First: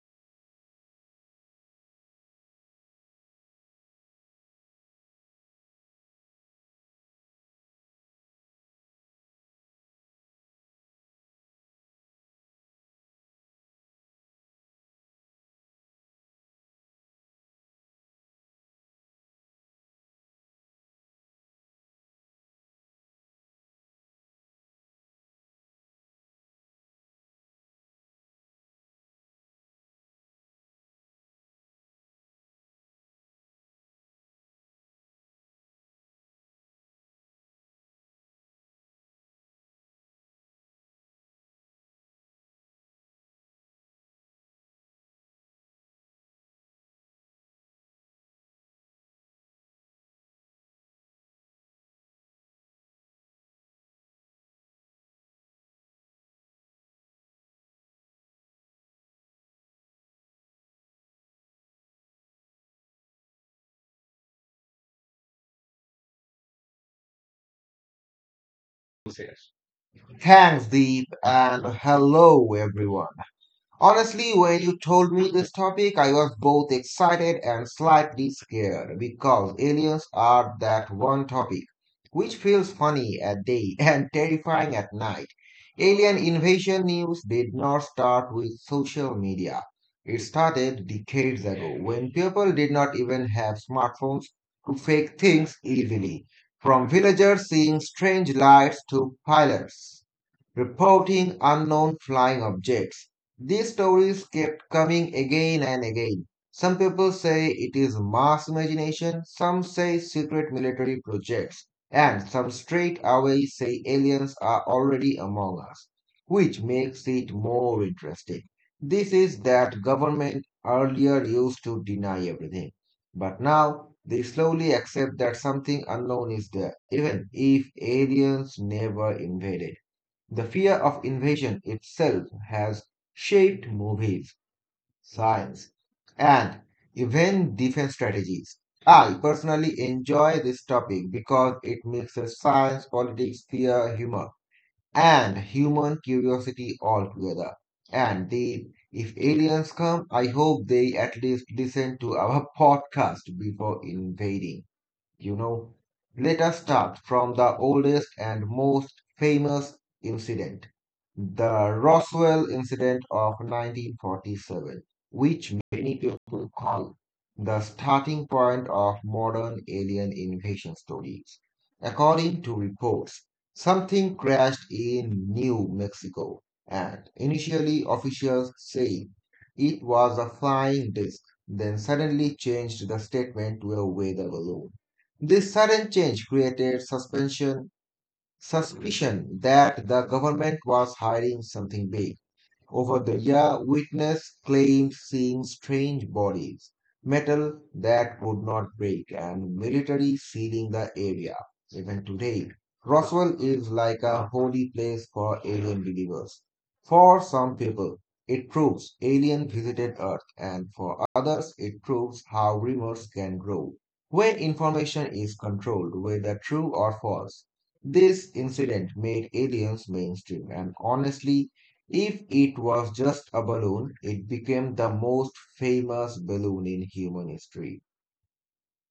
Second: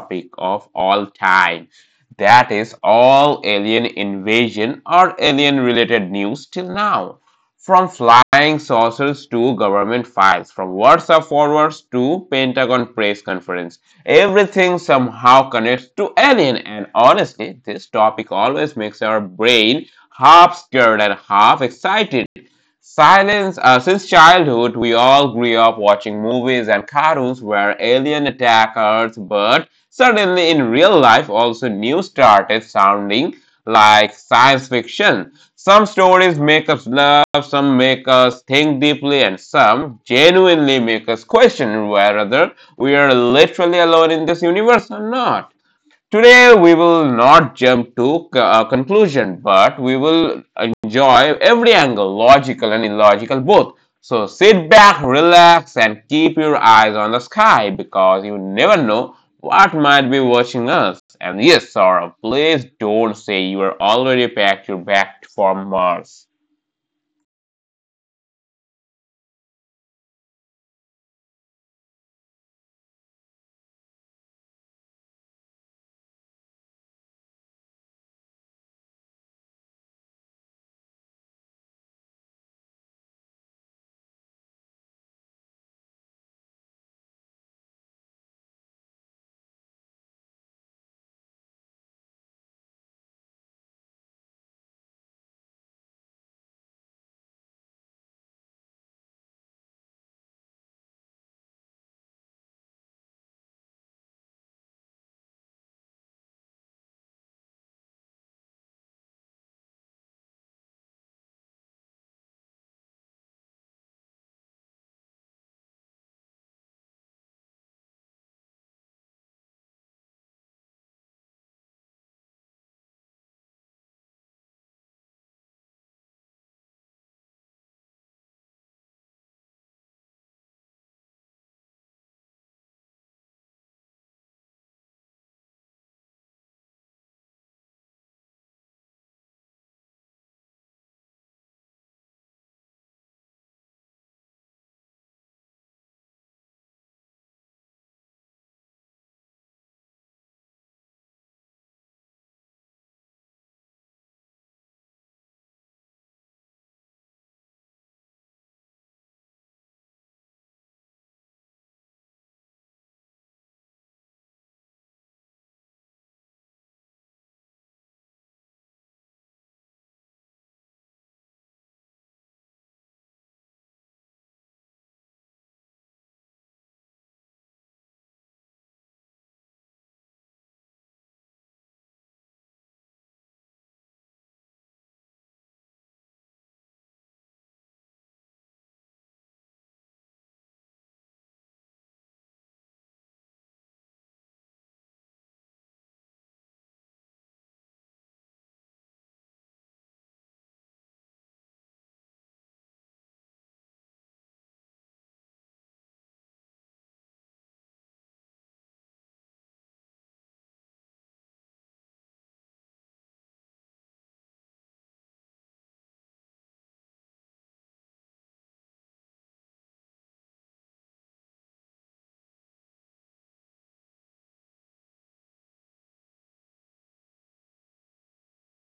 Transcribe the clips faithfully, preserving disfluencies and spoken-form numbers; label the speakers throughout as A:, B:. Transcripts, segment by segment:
A: topic of all time. That is all alien invasion or alien-related news till now, from flying saucers to government files, from WhatsApp forwards to Pentagon press conference. Everything somehow connects to alien, and honestly, this topic always makes our brain half scared and half excited. Silence, uh, since childhood, we all grew up watching movies and cartoons where alien attack Earth, but suddenly in real life, also news started sounding like science fiction. Some stories make us laugh, some make us think deeply, and some genuinely make us question whether we are literally alone in this universe or not. Today, we will not jump to a conclusion, but we will enjoy every angle, logical and illogical both. So sit back, relax, and keep your eyes on the sky because you never know what might be watching us. And yes, Saurabh, please don't say you are already packed your bag for Mars.
B: Thanks, Deep, and hello, everyone. Honestly, when you told me this topic, I was both excited and slightly scared because aliens are that one topic which feels funny at day and terrifying at night. Alien invasion news did not start with social media. It started decades ago when people did not even have smartphones to fake things easily. From villagers seeing strange lights to pilots reporting unknown flying objects. These stories kept coming again and again. Some people say it is mass imagination, some say secret military projects, and some straight away say aliens are already among us, which makes it more interesting. This is that government earlier used to deny everything, but now they slowly accept that something unknown is there, even if aliens never invaded. The fear of invasion itself has shaped movies, science, and even defense strategies. I personally enjoy this topic because it mixes science, politics, fear, humor, and human curiosity all together. And the, if aliens come, I hope they at least listen to our podcast before invading. You know, Let us start from the oldest and most famous incident, the Roswell incident of nineteen forty-seven, which many people call the starting point of modern alien invasion stories. According to reports, something crashed in New Mexico, and initially officials say it was a flying disc, then suddenly changed the statement to a weather balloon. This sudden change created suspension, suspicion that the government was hiding something big. Over the year, witness claimed seeing strange bodies, metal that could not break, and military sealing the area. Even today, Roswell is like a holy place for alien believers. For some people, it proves aliens visited Earth, and for others, it proves how rumors can grow. Where information is controlled, whether true or false, this incident made aliens mainstream, and honestly, if it was just a balloon, it became the most famous balloon in human history.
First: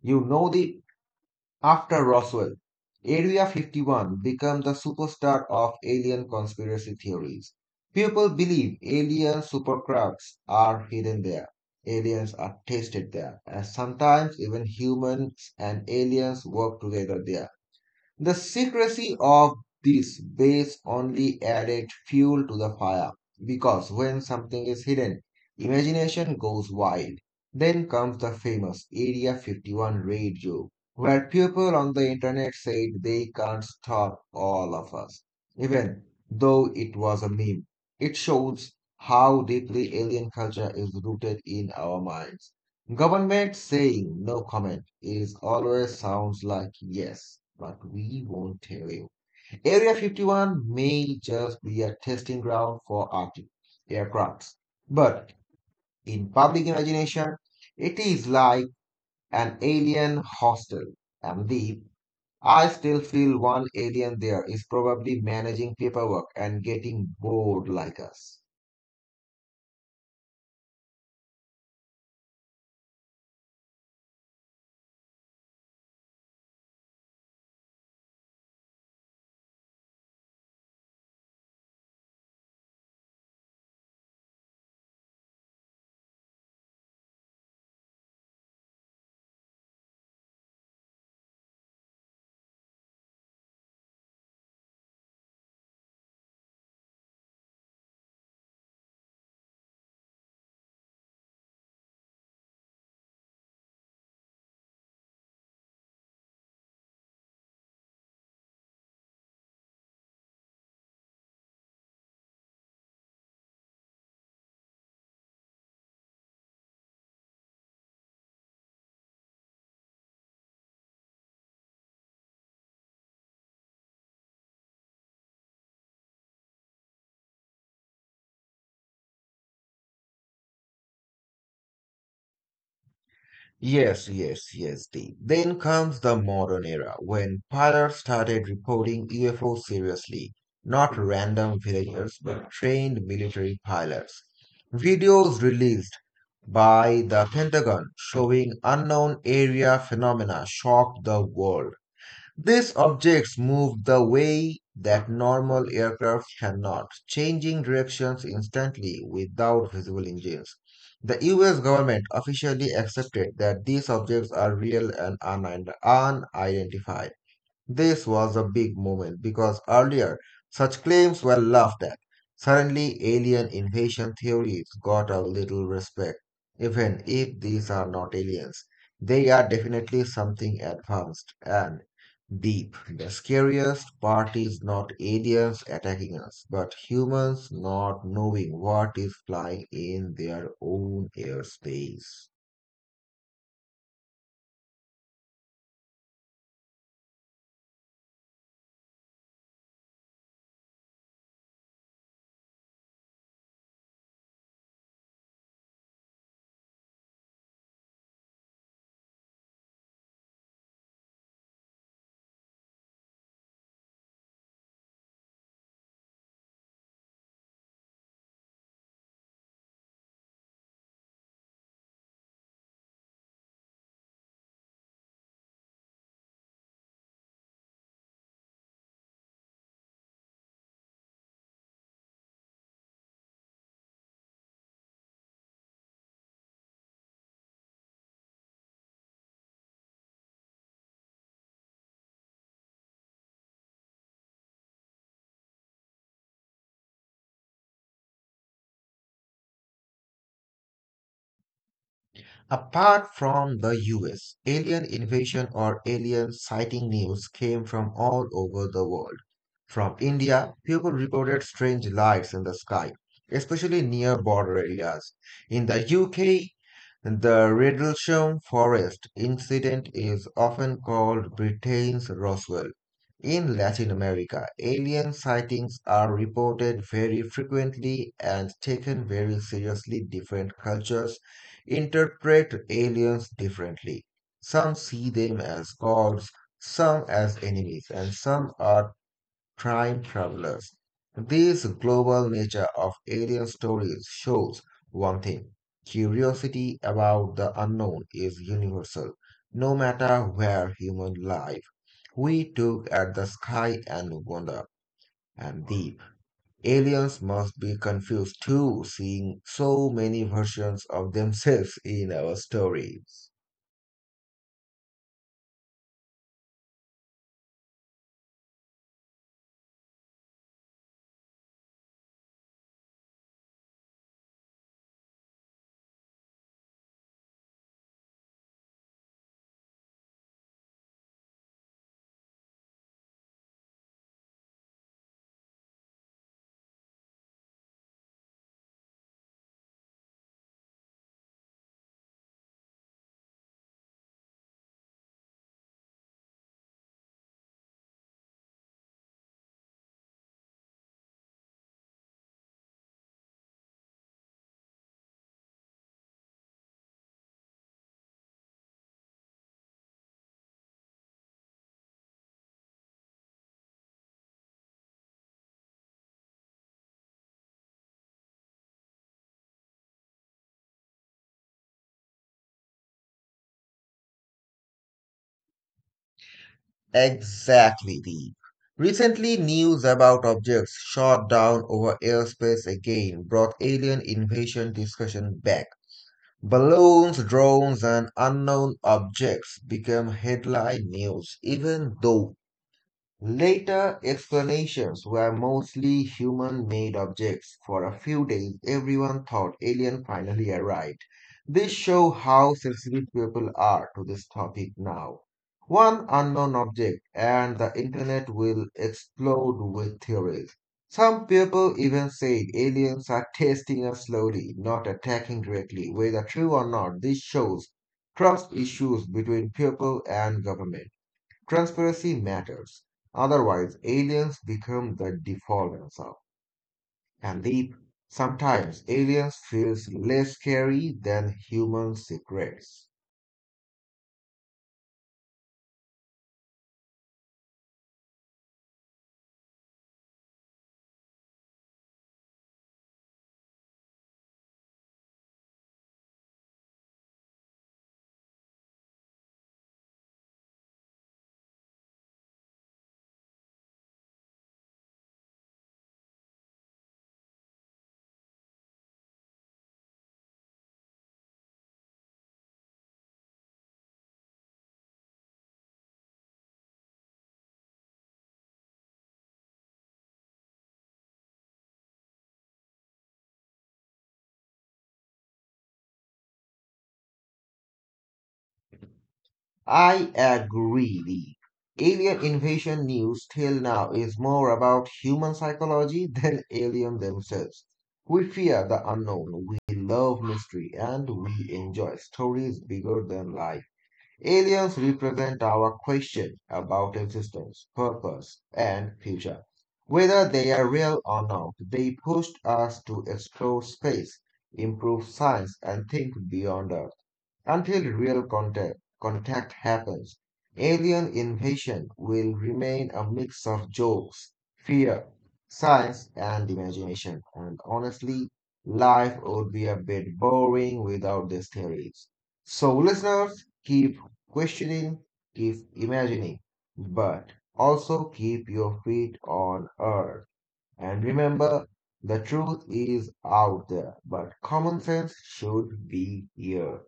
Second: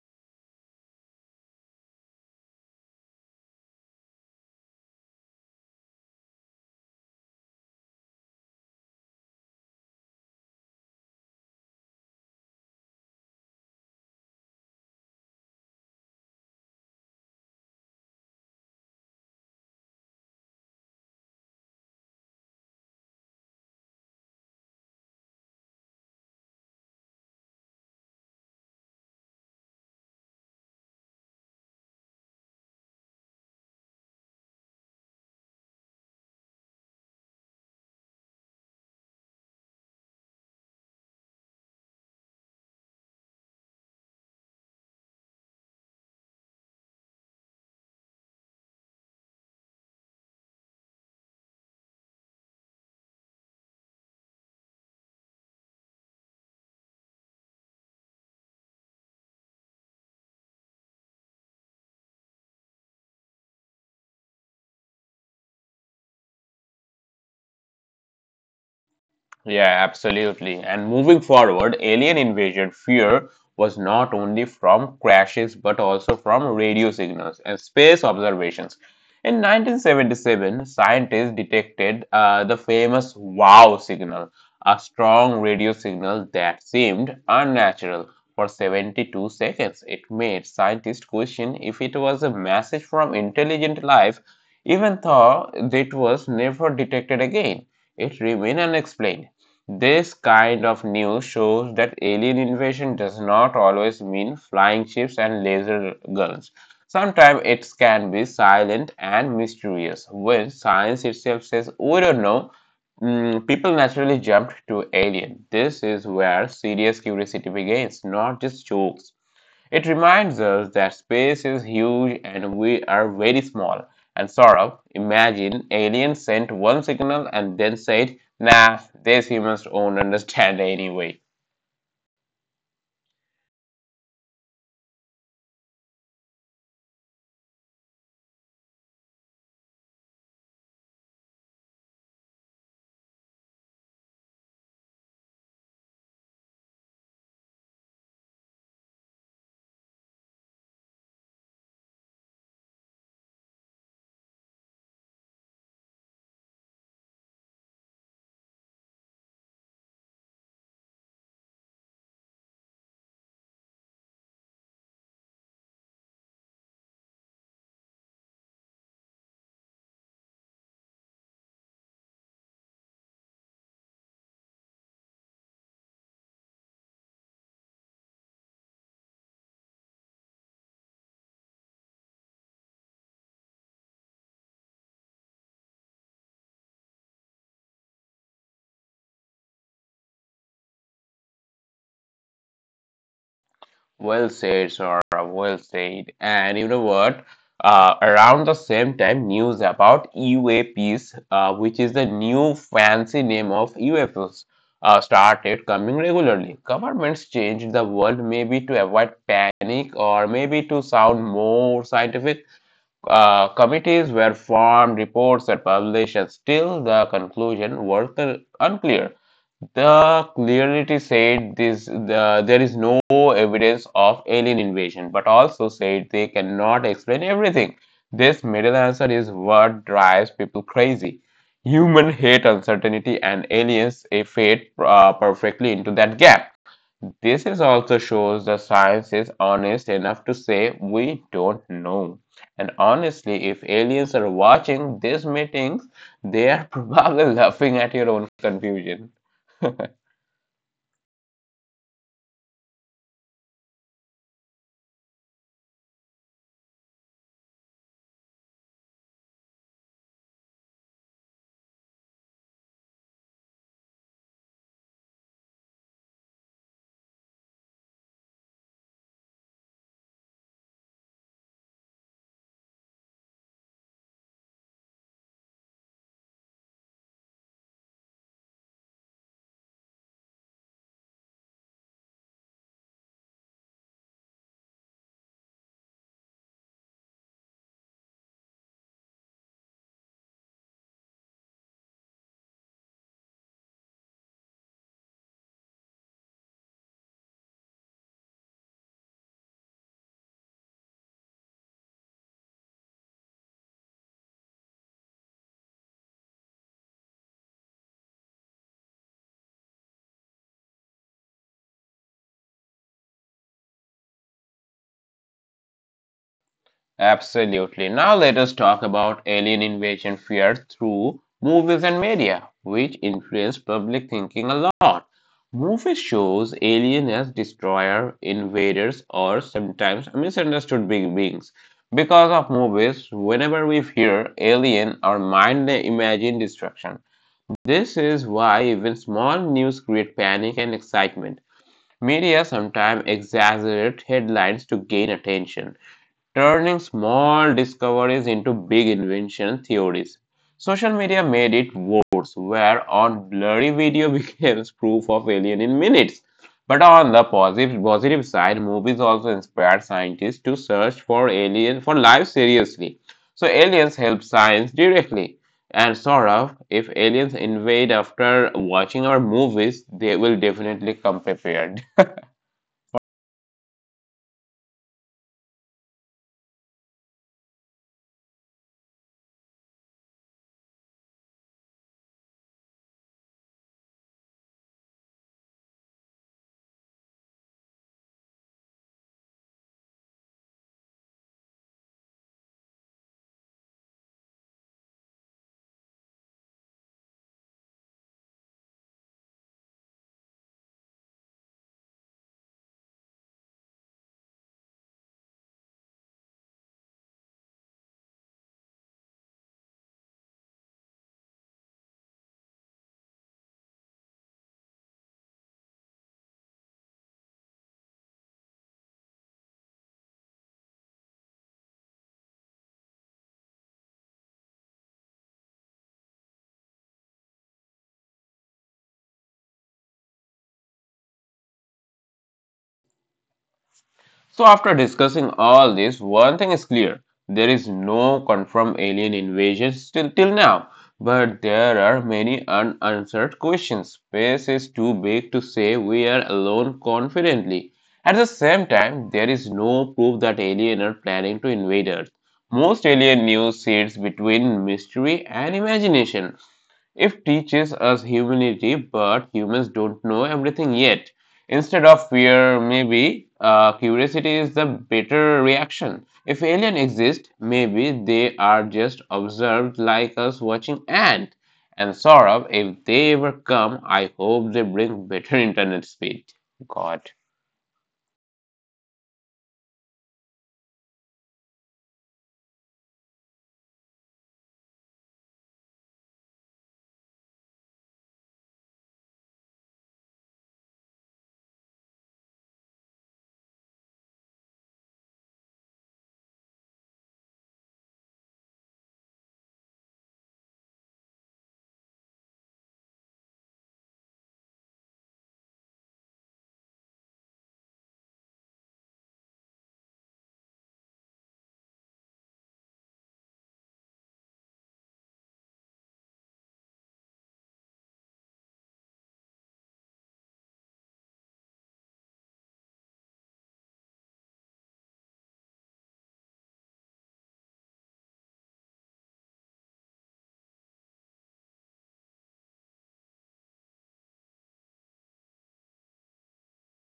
B: You know the After Roswell, Area fifty-one became the superstar of alien conspiracy theories. People believe alien supercrafts are hidden there. Aliens are tested there, and sometimes even humans and aliens work together there. The secrecy of this base only added fuel to the fire because when something is hidden, imagination goes wild. Then comes the famous Area fifty-one raid joke, where people on the internet said they can't stop all of us, even though it was a meme. It shows how deeply alien culture is rooted in our minds. Government saying no comment is always sounds like yes, but we won't tell you. Area fifty-one may just be a testing ground for Arctic aircrafts, but in public imagination, it is like an alien hostel. And the I still feel one alien there is probably managing paperwork and getting bored like us.
A: Yeah, absolutely. And moving forward, alien invasion fear was not only from crashes but also from radio signals and space observations. In nineteen seventy-seven, scientists detected uh, the famous WOW signal, a strong radio signal that seemed unnatural for seventy-two seconds. It made scientists question if it was a message from intelligent life, even though it was never detected again. It remained unexplained. This kind of news shows that alien invasion does not always mean flying ships and laser guns. Sometimes it can be silent and mysterious. When science itself says, we don't know, mm, people naturally jump to alien. This is where serious curiosity begins, not just jokes. It reminds us that space is huge and we are very small. And sort of imagine aliens sent one signal and then said, nah, these humans don't understand anyway.
B: Yes, yes, yes, Dave. Then comes the modern era when pilots started reporting U F O seriously, not random villagers, but trained military pilots. Videos released by the Pentagon showing unknown area phenomena shocked the world. These objects move the way that normal aircraft cannot, changing directions instantly without visible engines. The U S government officially accepted that these objects are real and unid- unidentified. This was a big moment because earlier such claims were laughed at. Suddenly, alien invasion theories got a little respect, even if these are not aliens. They are definitely something advanced and deep. The scariest part is not aliens attacking us, but humans not knowing what is flying in their own airspace.
A: Well said, Saurabh. Well said. And you know what? Uh, around the same time, news about U A Ps, uh, which is the new fancy name of U F Os, uh, started coming regularly. Governments changed the word maybe to avoid panic or maybe to sound more scientific. Uh, committees were formed, reports were published, and still the conclusion was uh, unclear. The clarity said this, the, there is no evidence of alien invasion, but also said they cannot explain everything. This middle answer is what drives people crazy. Human hate uncertainty and aliens eh, fit uh, perfectly into that gap. This is also shows the science is honest enough to say we don't know. And honestly, if aliens are watching these meetings, they are probably laughing at your own confusion.
B: Apart from the U S, alien invasion or alien sighting news came from all over the world. From India, people reported strange lights in the sky, especially near border areas. In the U K, the Rendlesham Forest incident is often called Britain's Roswell. In Latin America, alien sightings are reported very frequently and taken very seriously. Different cultures interpret aliens differently. Some see them as gods, some as enemies, and some are time travelers. This global nature of alien stories shows one thing curiosity about the unknown is universal. No matter where human life, we look at the sky and wonder and deep. Aliens must be confused too, seeing so many versions of themselves in our stories.
A: Absolutely. Now let us talk about alien invasion fear through movies and media, which influence public thinking a lot. Movies shows aliens as destroyer, invaders, or sometimes misunderstood big beings. Because of movies, whenever we hear alien, our mind imagine destruction. This is why even small news create panic and excitement. Media sometimes exaggerate headlines to gain attention turning small discoveries into big invention theories. Social media made it worse, where on blurry video becomes proof of alien in minutes. But on the positive, positive side, movies also inspired scientists to search for alien for life seriously. So aliens help science directly. And Saurav, if aliens invade after watching our movies, they will definitely come prepared.
B: Exactly, Deep. Recently, news about objects shot down over airspace again brought alien invasion discussion back. Balloons, drones, and unknown objects became headline news, even though later explanations were mostly human-made objects. For a few days, everyone thought alien finally arrived. This shows how sensitive people are to this topic now. One unknown object and the internet will explode with theories. Some people even said aliens are testing us slowly, not attacking directly. Whether true or not, this shows trust issues between people and government. Transparency matters. Otherwise, aliens become the default answer. And deep, sometimes aliens feels less scary than human secrets.
A: So, after discussing all this, one thing is clear there is no confirmed alien invasion still till now, but there are many unanswered questions. Space is too big to say we are alone confidently. At the same time, there is no proof that aliens are planning to invade Earth. Most alien news sits between mystery and imagination. If teaches us humility, but humans don't know everything yet. Instead of fear, maybe uh, curiosity is the better reaction. If alien exist, maybe they are just observed like us watching ant. And Saurabh, if they ever come, I hope they bring better internet speed. God.
B: I agree, Deep. Alien invasion news till now is more about human psychology than alien themselves. We fear the unknown, we love mystery, and we enjoy stories bigger than life. Aliens represent our question about existence, purpose, and future. Whether they are real or not, they pushed us to explore space, improve science, and think beyond Earth. Until real contact, contact happens, Alien Invasion will remain a mix of jokes, fear, science, and imagination. And honestly, life would be a bit boring without these theories. So, listeners, keep questioning, keep imagining, but also keep your feet on earth. And remember, the truth is out there, but common sense should be here.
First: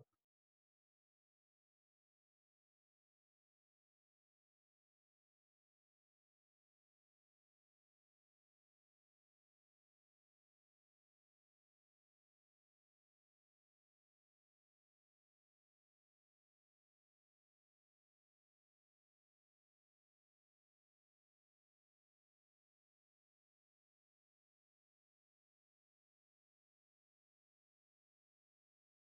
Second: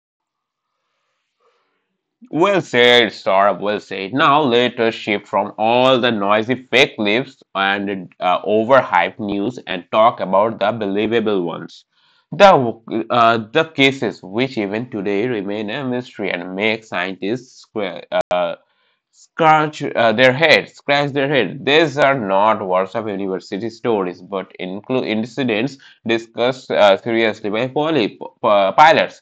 A: Well said, Saurabh, well said. Now let us shift from all the noisy fake clips and uh, overhyped news and talk about the believable ones. The, uh, the cases which even today remain a mystery and make scientists square, uh, scratch uh, their heads, scratch their head. These are not Warsaw University stories, but include incidents discussed uh, seriously by poly, p- pilots.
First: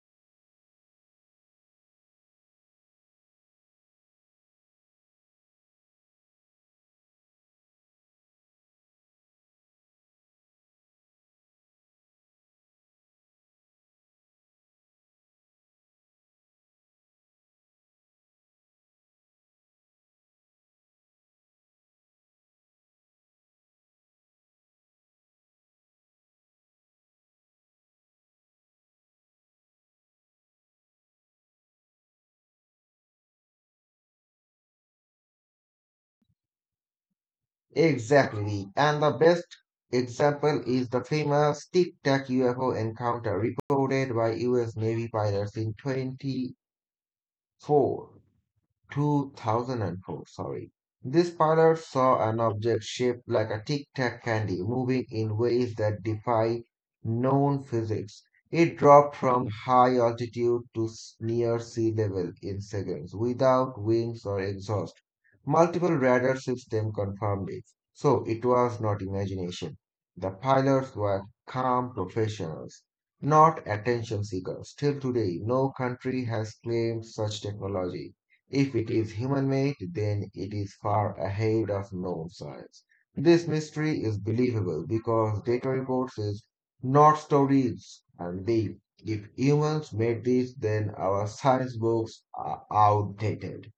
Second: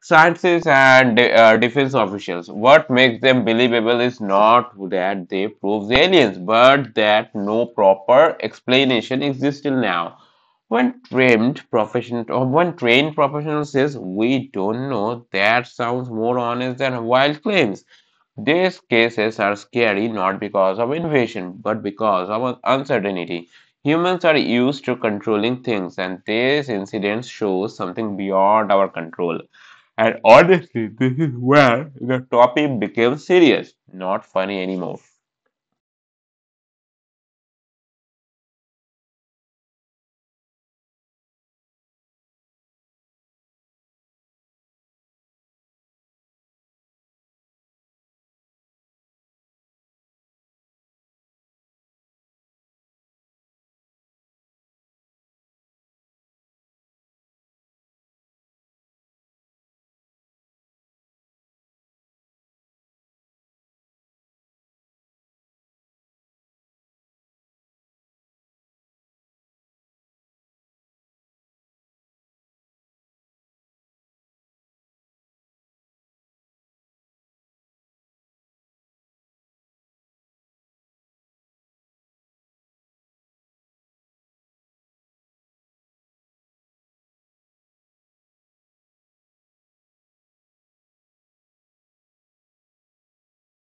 A: Scientists and de- uh, defense officials. What makes them believable is not that they prove the aliens, but that no proper explanation exists till now. When trained professional or when trained professional says we don't know, that sounds more honest than wild claims. These cases are scary not because of invasion, but because of uncertainty. Humans are used to controlling things, and this incident shows something beyond our control. And honestly, this is where the topic became serious, not funny anymore.
B: Exactly. And the best example is the famous Tic Tac U F O encounter reported by U S Navy pilots in twenty-four. two thousand four, sorry. This pilot saw an object shaped like a tic tac candy moving in ways that defy known physics. It dropped from high altitude to near sea level in seconds without wings or exhaust. Multiple radar systems confirmed it, so it was not imagination. The pilots were calm professionals, not attention seekers. Till today, no country has claimed such technology. If it is human made, then it is far ahead of known science. This mystery is believable because data reports is not stories and deep. If humans made this, then our science books are outdated.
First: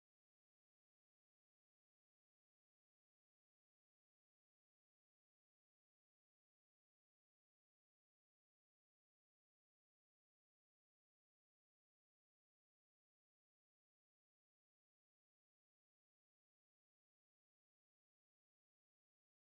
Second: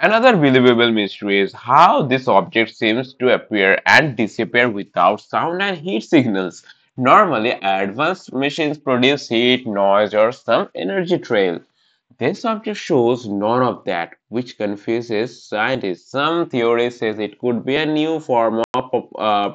A: Another believable mystery is how this object seems to appear and disappear without sound and heat signals. Normally, advanced machines produce heat, noise, or some energy trail. This object shows none of that, which confuses scientists. Some theory says it could be a new form of uh,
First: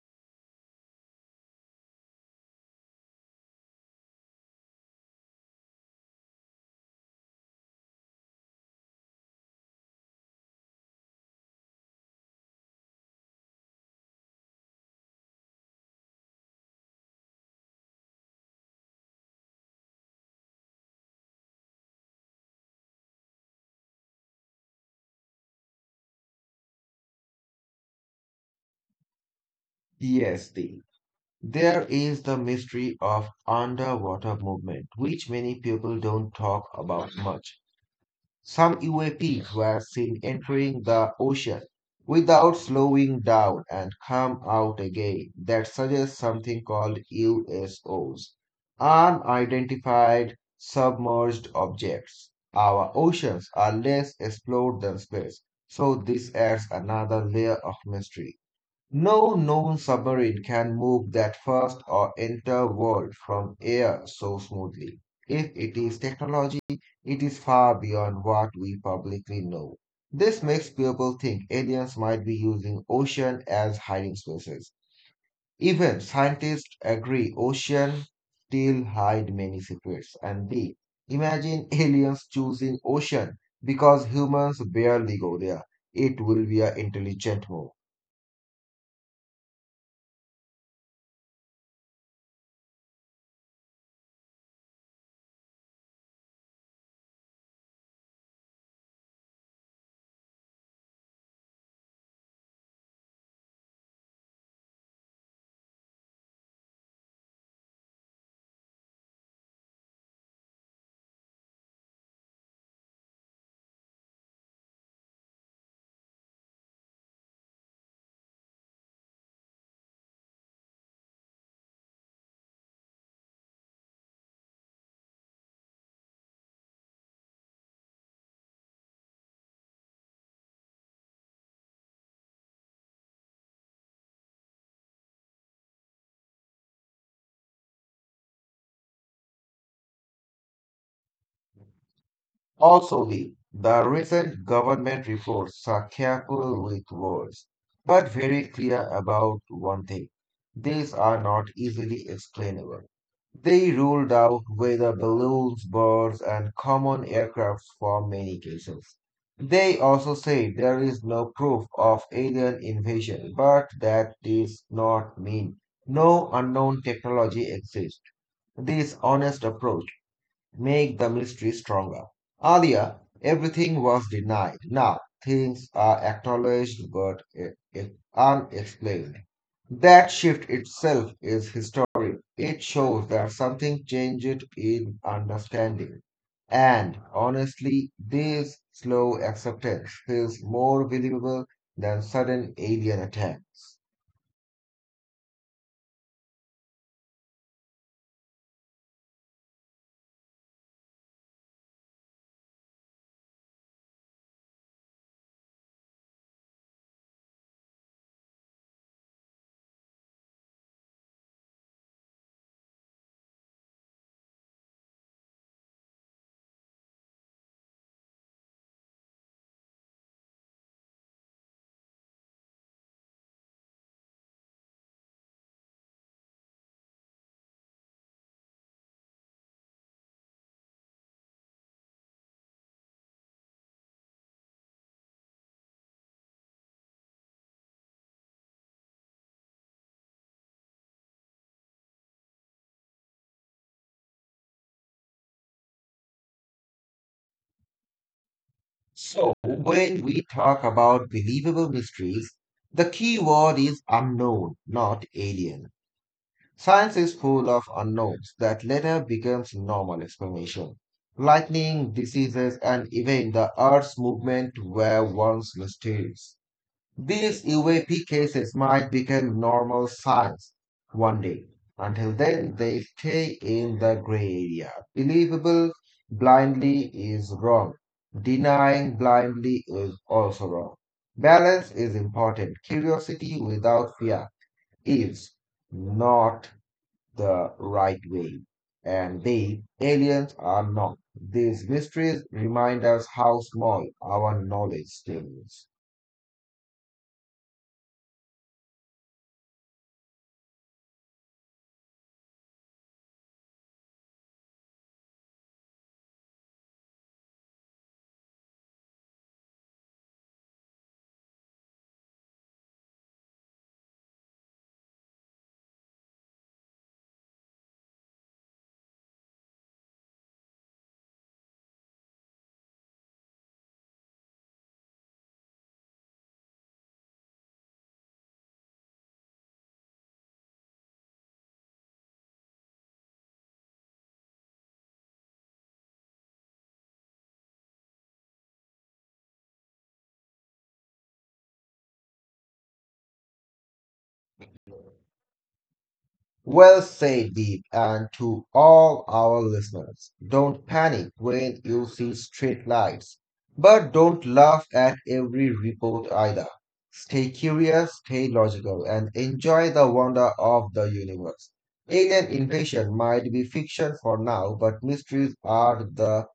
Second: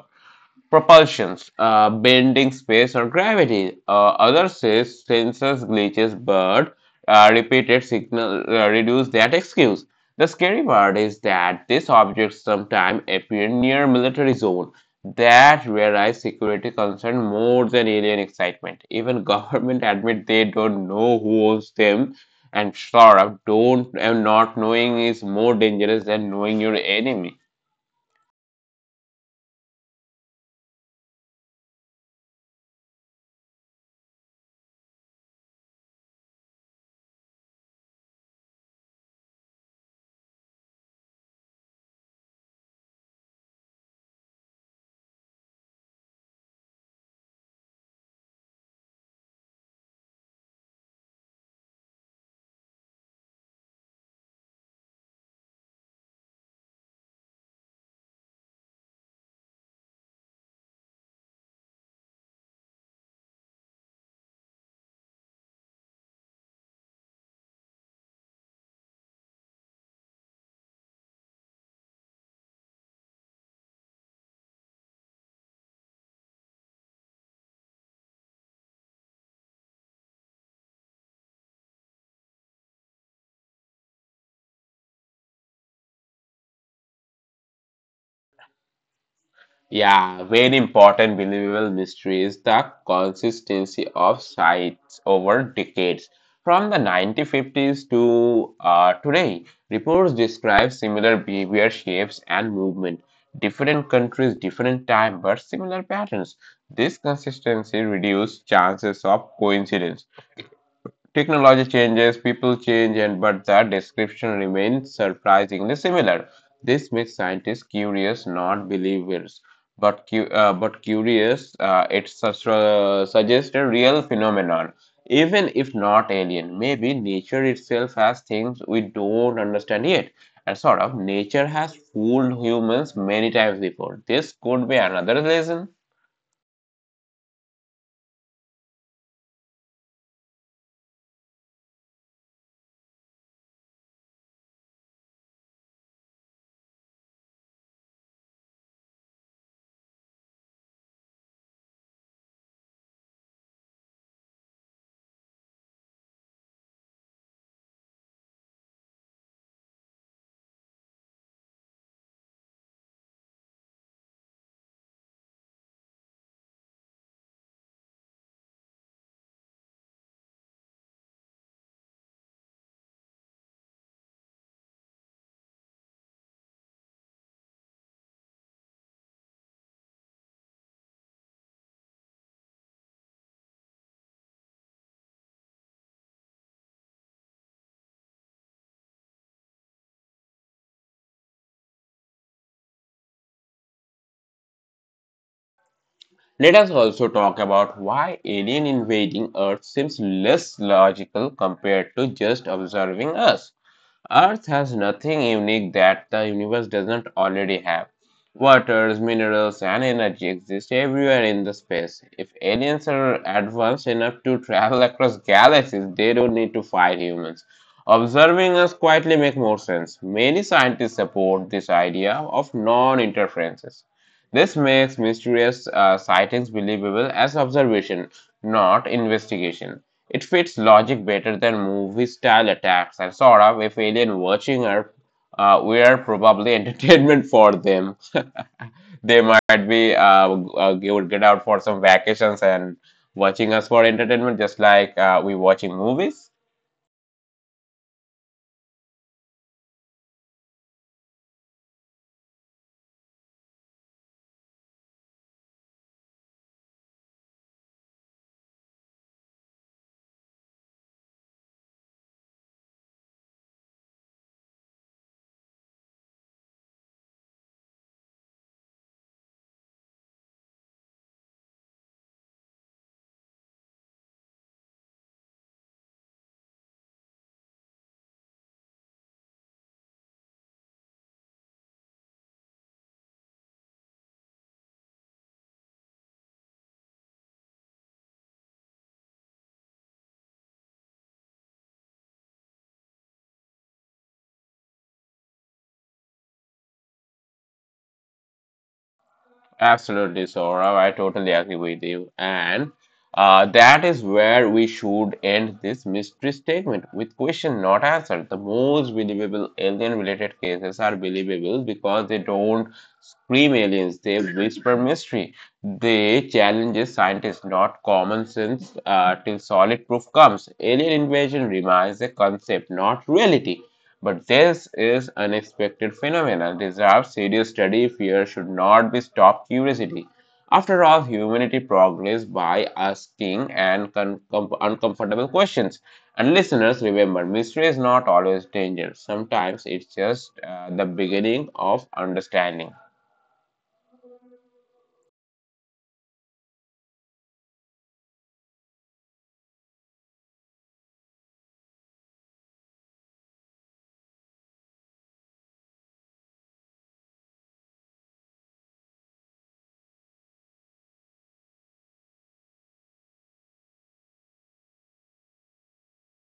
A: propulsions, uh, bending space or gravity. Uh, others say sensors glitches, but uh, repeated signal uh, reduce that excuse. The scary part is that these objects sometimes appear near military zone. That realize security concern more than alien excitement. Even government admit they don't know who owns them, and sure, don't and not knowing is more dangerous than knowing your enemy.
B: P S D. There is the mystery of underwater movement, which many people don't talk about much. Some U A Ps were seen entering the ocean without slowing down and come out again. That suggests something called U S Os, unidentified submerged objects. Our oceans are less explored than space, so this adds another layer of mystery. No known submarine can move that first or enter world from air so smoothly. If it is technology, it is far beyond what we publicly know. This makes people think aliens might be using ocean as hiding spaces. Even scientists agree ocean still hide many secrets. And B, imagine aliens choosing ocean because humans barely go there. It will be an intelligent move.
A: Yeah, very important believable mystery is the consistency of sites over decades. From the nineteen fifties to uh, today, reports describe similar behavior shapes and movement. Different countries, different time, but similar patterns. This consistency reduces chances of coincidence. Technology changes, people change, and but that description remains surprisingly similar. This makes scientists curious, not believers. But cu- uh, but curious, uh, it sus- uh, suggests a real phenomenon, even if not alien. Maybe nature itself has things we don't understand yet. And sort of, nature has fooled humans many times before. This could be another lesson.
B: Also, Lee, the recent government reforms are careful with words, but very clear about one thing. These are not easily explainable. They ruled out weather balloons, birds, and common aircrafts for many cases. They also say there is no proof of alien invasion, but that does not mean no unknown technology exists. This honest approach make the mystery stronger. Earlier, everything was denied. Now, things are acknowledged but eh, eh, unexplained. That shift itself is historic. It shows that something changed in understanding. And honestly, this slow acceptance feels more believable than sudden alien attacks.
A: Let us also talk about why alien invading Earth seems less logical compared to just observing us. Earth has nothing unique that the universe doesn't already have. Waters, minerals, and energy exist everywhere in the space. If aliens are advanced enough to travel across galaxies, they don't need to fight humans. Observing us quietly makes more sense. Many scientists support this idea of non-interferences. This makes mysterious uh, sightings believable as observation, not investigation. It fits logic better than movie style attacks, and sort of if alien watching are uh, we are probably entertainment for them. They might be uh, uh, you would get out for some vacations and watching us for entertainment, just like uh, we watching movies.
B: So, when we talk about believable mysteries, the key word is unknown, not alien. Science is full of unknowns that later becomes normal explanation. Lightning, diseases, and even the Earth's movement were once mysterious. These U A P cases might become normal science one day. Until then, they stay in the gray area. Believable blindly is wrong. Denying blindly is also wrong. Balance is important. Curiosity without fear is not the right way. And they, aliens, are not. These mysteries remind us how small our knowledge still is.
A: Absolutely, Saurav. I totally agree with you. And uh, that is where we should end this mystery statement with question not answered. The most believable alien related cases are believable because they don't scream aliens, they whisper mystery. They challenges scientists, not common sense, uh, till solid proof comes. Alien invasion remains a concept, not reality. But this is unexpected phenomena deserves serious study. Fear should not be stopped curiosity. After all, humanity progresses by asking and uncomfortable questions. And listeners, remember, mystery is not always danger. Sometimes it's just uh, the beginning of understanding.
B: Well said, Deep, and to all our listeners, don't panic when you see street lights, but don't laugh at every report either. Stay curious, stay logical, and enjoy the wonder of the universe. Alien invasion might be fiction for now, but mysteries are the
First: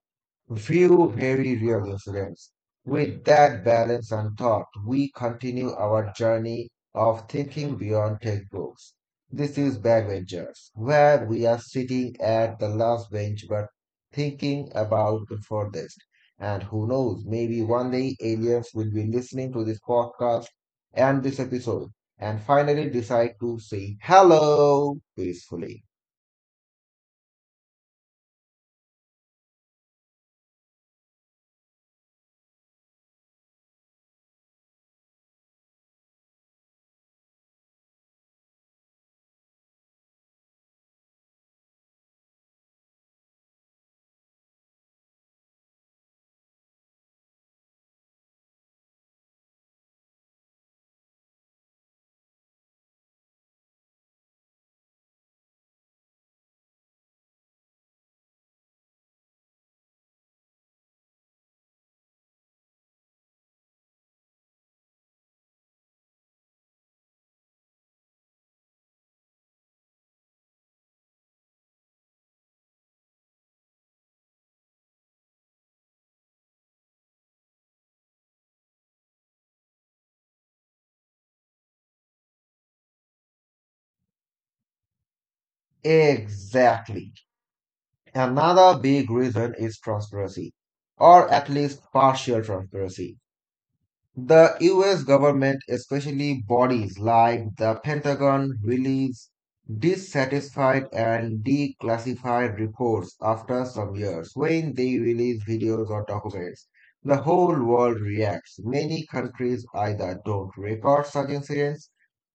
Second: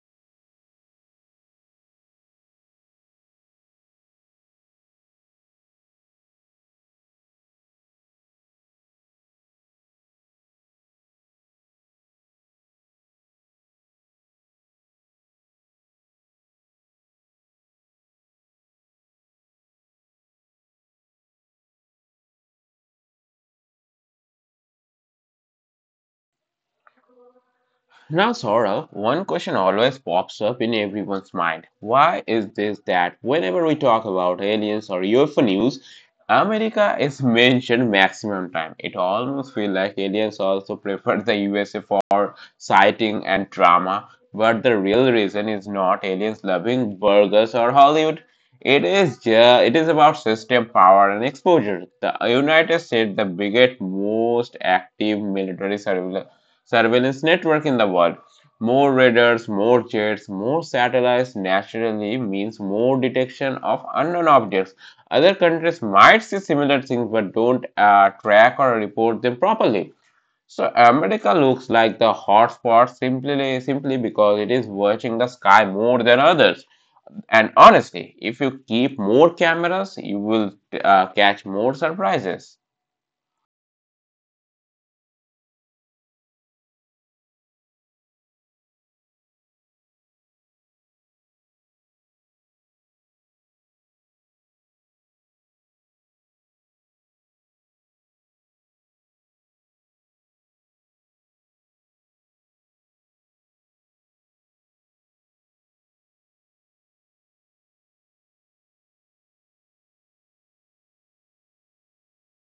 B: few very real incidents. With that balance and thought, we continue our journey of thinking beyond textbooks. This is Backbenchers, where we are sitting at the last bench but thinking about the furthest. And who knows, maybe one day aliens will be listening to this podcast and this episode and finally decide to say hello peacefully.
A: Now, Saurabh, one question always pops up in everyone's mind. Why is this that whenever we talk about aliens or U F O news, America is mentioned maximum time? It almost feels like aliens also prefer the U S A for sighting and drama, but the real reason is not aliens loving burgers or Hollywood. It is ju- it is about system power and exposure. The United States, the biggest, most active military surveillance surveillance network in the world. More radars, more jets, more satellites naturally means more detection of unknown objects. Other countries might see similar things but don't uh, track or report them properly. So America looks like the hotspot simply simply because it is watching the sky more than others. And honestly, if you keep more cameras, you will uh, catch more surprises.
B: Exactly. Another big reason is transparency, or at least partial transparency. The U S government, especially bodies like the Pentagon, released dissatisfied and declassified reports after some years. When they release videos or documents, the whole world reacts. Many countries either don't record such incidents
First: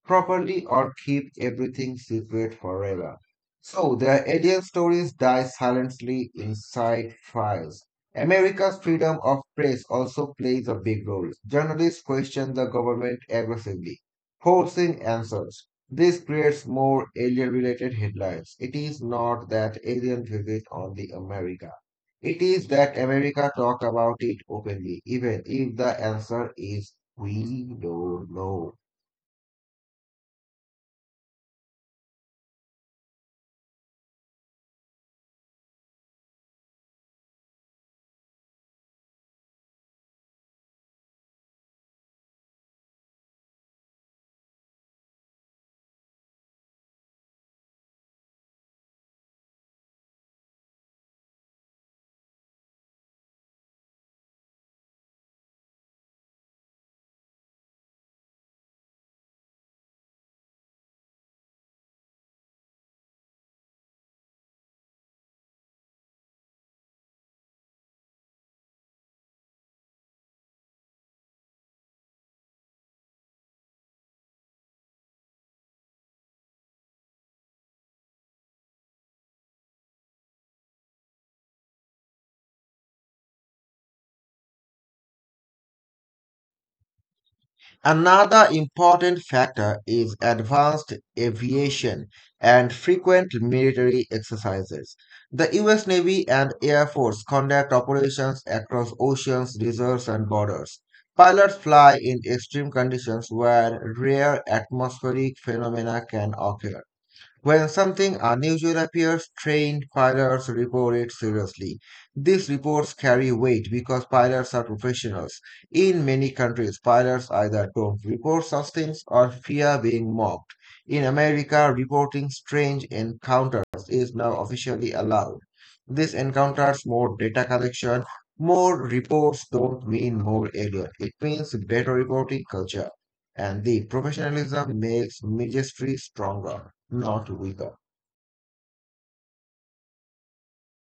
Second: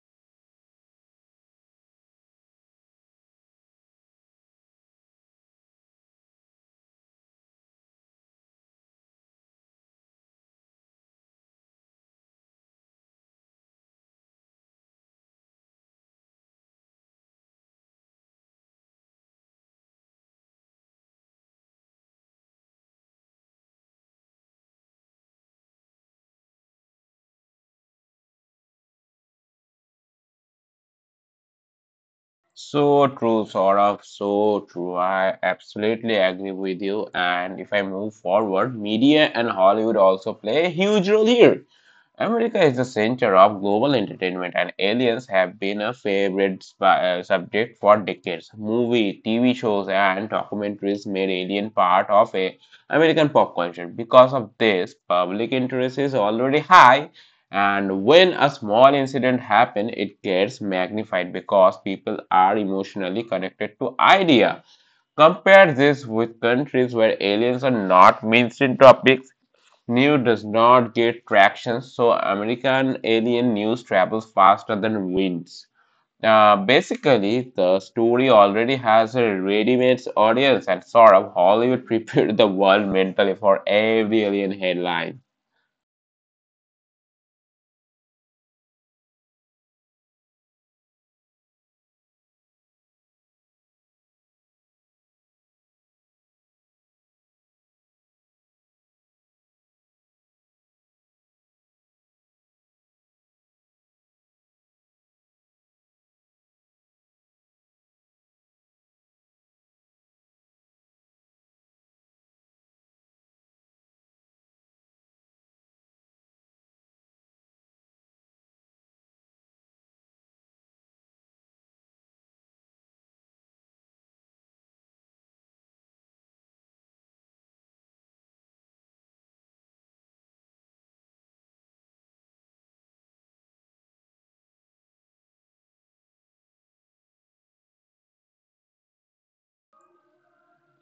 B: properly or keep everything secret forever. So the alien stories die silently inside files. America's freedom of press also plays a big role. Journalists question the government aggressively, forcing answers. This creates more alien-related headlines. It is not that alien visit only America. It is that America talk about it openly, even if the answer is we don't know.
A: So true, Saurabh. So true. I absolutely agree with you. And if I move forward, media and Hollywood also play a huge role here. America is the center of global entertainment, and aliens have been a favorite sp- uh, subject for decades. Movie, T V shows, and documentaries made alien part of a American pop culture. Because of this, public interest is already high, and when a small incident happens, it gets magnified because people are emotionally connected to idea. Compare this with countries where aliens are not mainstream topics New does not get traction, so American Alien news travels faster than winds. Uh, basically, the story already has a ready-made audience, and sort of Hollywood prepared the world mentally for every alien headline.
B: Another important factor is advanced aviation and frequent military exercises. The U S Navy and Air Force conduct operations across oceans, deserts, and borders. Pilots fly in extreme conditions where rare atmospheric phenomena can occur. When something unusual appears, trained pilots report it seriously. These reports carry weight because pilots are professionals. In many countries, pilots either don't report such things or fear being mocked. In America, reporting strange encounters is now officially allowed. This encounters more data collection. More reports don't mean more alien. It means better reporting culture and the professionalism makes ministry stronger, not weaker.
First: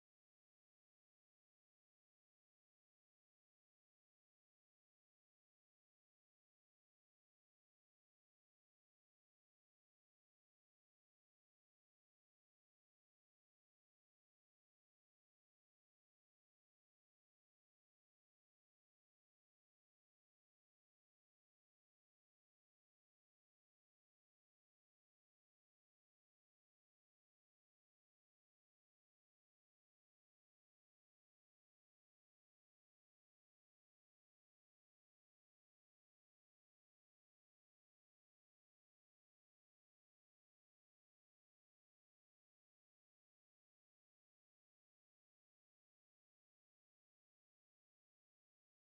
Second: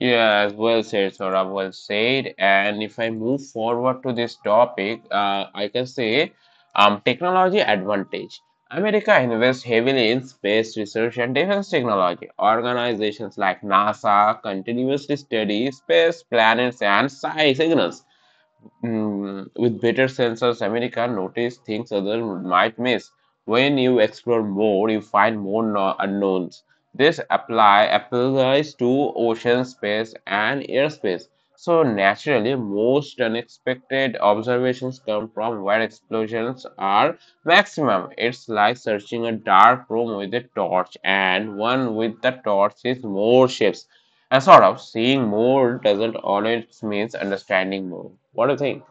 A: Yeah, as well said, Saurabh, well said. And if I move forward to this topic, uh, I can say um, technology advantage. America invests heavily in space research and defense technology. Organizations like NASA continuously study space, planets, and sci- signals. Mm, with better sensors, America notice things others might miss. When you explore more, you find more no- unknowns. This apply applies to ocean space and airspace. So naturally, most unexpected observations come from where explosions are maximum. It's like searching a dark room with a torch, and one with the torch is more shapes. And sort of seeing more doesn't always means understanding more. What do you think?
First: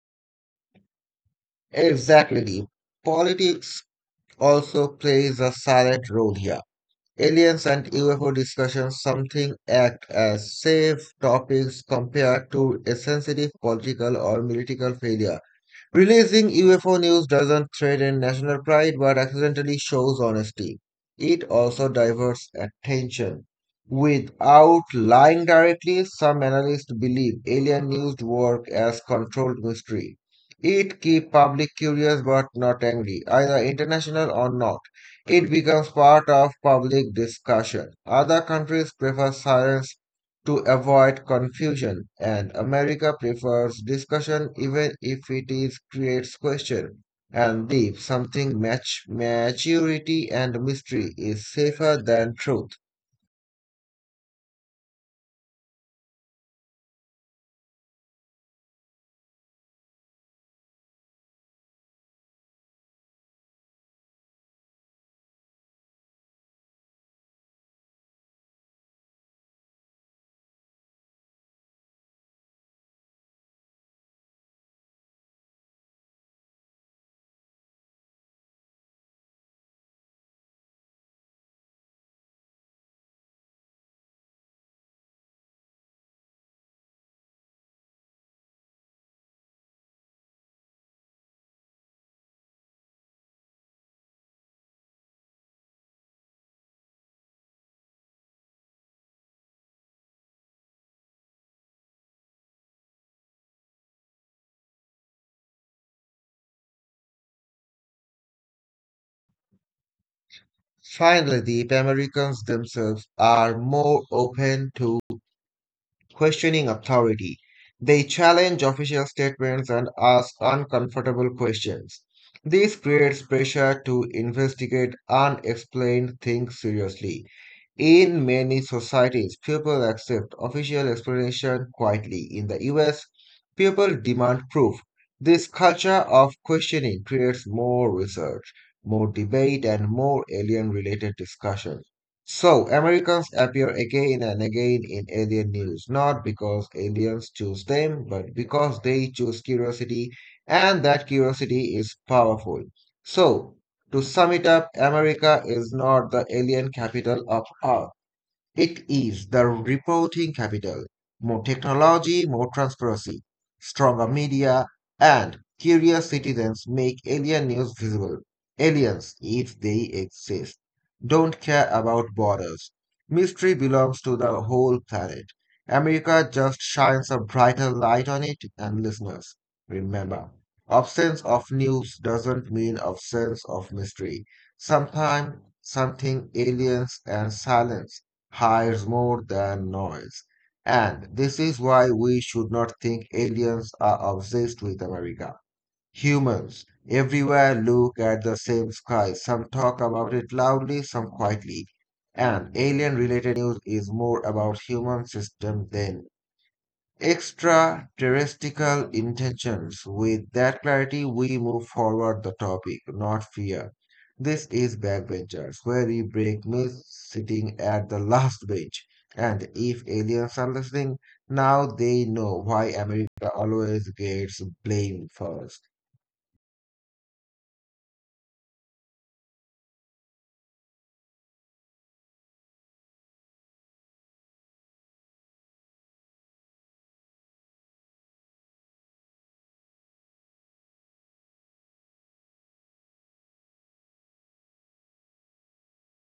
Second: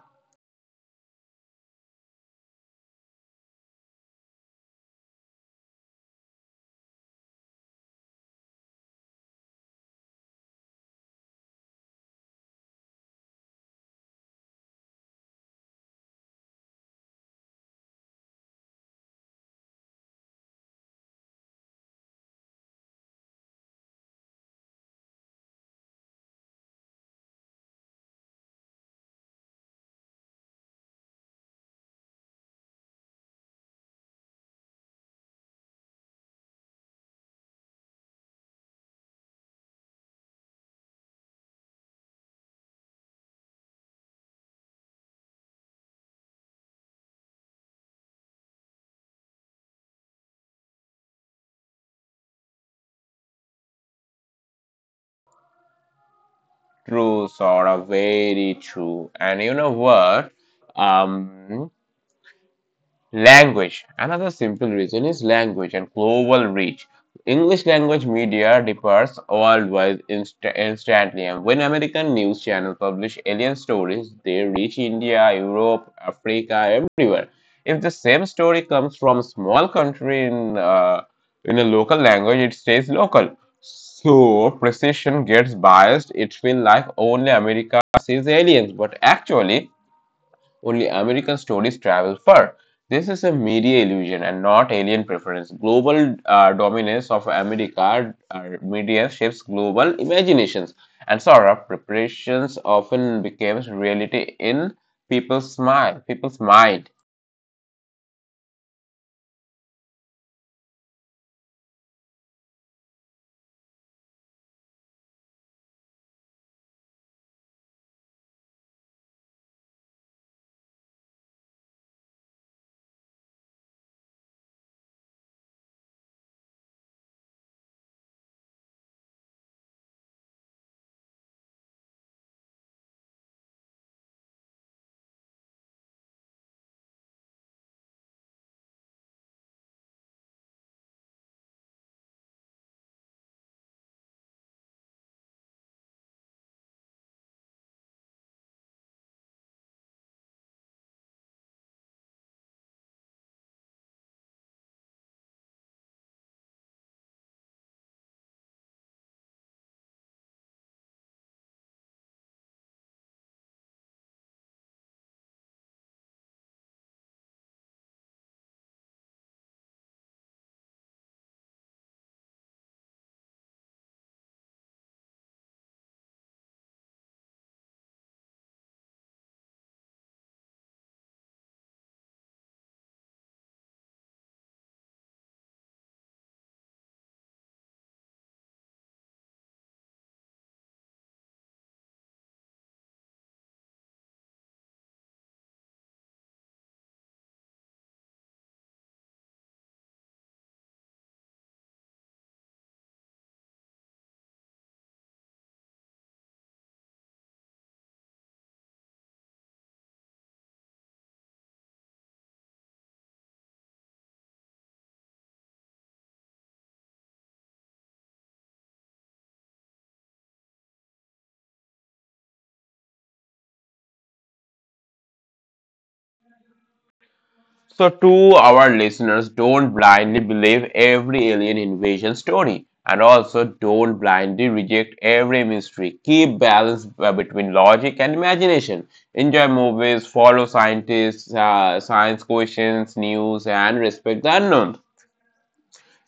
B: Exactly, Politics also plays a silent role here. Aliens and U F O discussions something act as safe topics compared to a sensitive political or military failure. Releasing U F O news doesn't threaten national pride but accidentally shows honesty. It also diverts attention. Without lying directly, some analysts believe alien news work as controlled mystery. It keeps public curious but not angry, either international or not. It becomes part of public discussion. Other countries prefer silence to avoid confusion, and America prefers discussion even if it is creates question and deep something match maturity and mystery is safer than truth.
A: True, sort of very true. And you know what? Um, Language. Another simple reason is language and global reach. English language media differs worldwide inst- instantly, and when American news channels publish alien stories, they reach India, Europe, Africa, everywhere. If the same story comes from a small country in uh, in a local language, it stays local. So precision gets biased. It feels like only America sees aliens, but actually only American stories travel far. This is a media illusion and not alien preference. Global uh, dominance of America uh, media shapes global imaginations. And Saurabh, preparations often becomes reality in people's mind. People's mind.
B: Finally, the Americans themselves are more open to questioning authority. They challenge official statements and ask uncomfortable questions. This creates pressure to investigate unexplained things seriously. In many societies, people accept official explanation quietly. In the U S, people demand proof. This culture of questioning creates more research, more debate, and more alien related discussions. So, Americans appear again and again in alien news, not because aliens choose them, but because they choose curiosity, and that curiosity is powerful. So, to sum it up, America is not the alien capital of art. It is the reporting capital. More technology, more transparency, stronger media, and curious citizens make alien news visible. Aliens, if they exist, don't care about borders. Mystery belongs to the whole planet. America just shines a brighter light on it, and listeners, remember, absence of news doesn't mean absence of mystery. Sometimes something aliens and silence hires more than noise. And this is why we should not think aliens are obsessed with America. Humans everywhere look at the same sky. Some talk about it loudly, some quietly. And alien related news is more about human system than extraterrestrial intentions. With that clarity, we move forward the topic, not fear. This is Backbenchers, where we break myths sitting at the last bench. And if aliens are listening, now they know why America always gets blamed first.
A: So, to our listeners, don't blindly believe every alien invasion story and also don't blindly reject every mystery. Keep balance uh, between logic and imagination. Enjoy movies, follow scientists, uh, science questions, news, and respect the unknown.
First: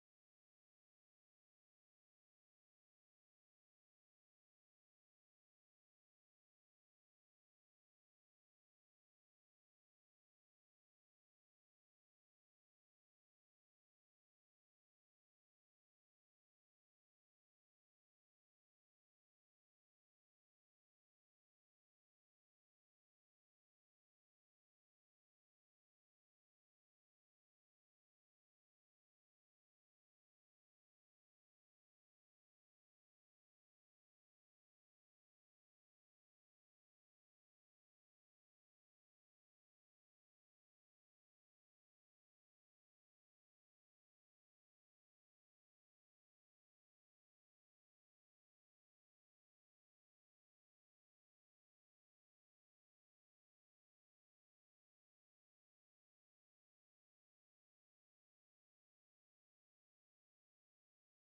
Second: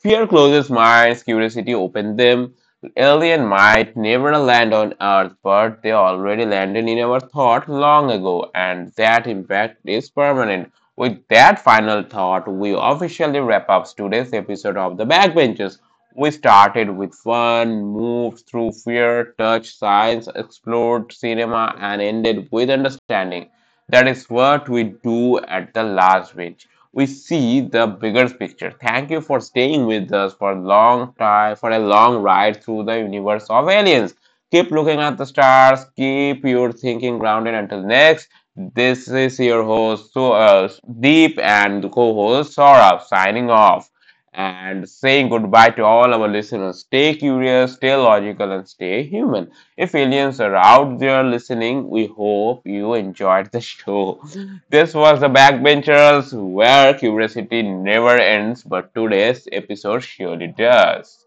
A: Fear closes minds, curiosity opens them. Alien might never land on Earth, but they already landed in our thought long ago, and that impact is permanent. With that final thought, we officially wrap up today's episode of The Backbenchers. We started with fun, moved through fear, touched science, explored cinema, and ended with understanding. That is what we do at the last bench. We see the bigger picture. Thank you for staying with us for a long time, for a long ride through the universe of aliens. Keep looking at the stars. Keep your thinking grounded. Until next, this is your host, so uh, Deep, and co-host Saurabh signing off and saying goodbye to all our listeners. Stay curious, stay logical, and stay human. If aliens are out there listening, we hope you enjoyed the show. This was the Backbenchers, where curiosity never ends, but today's episode surely does.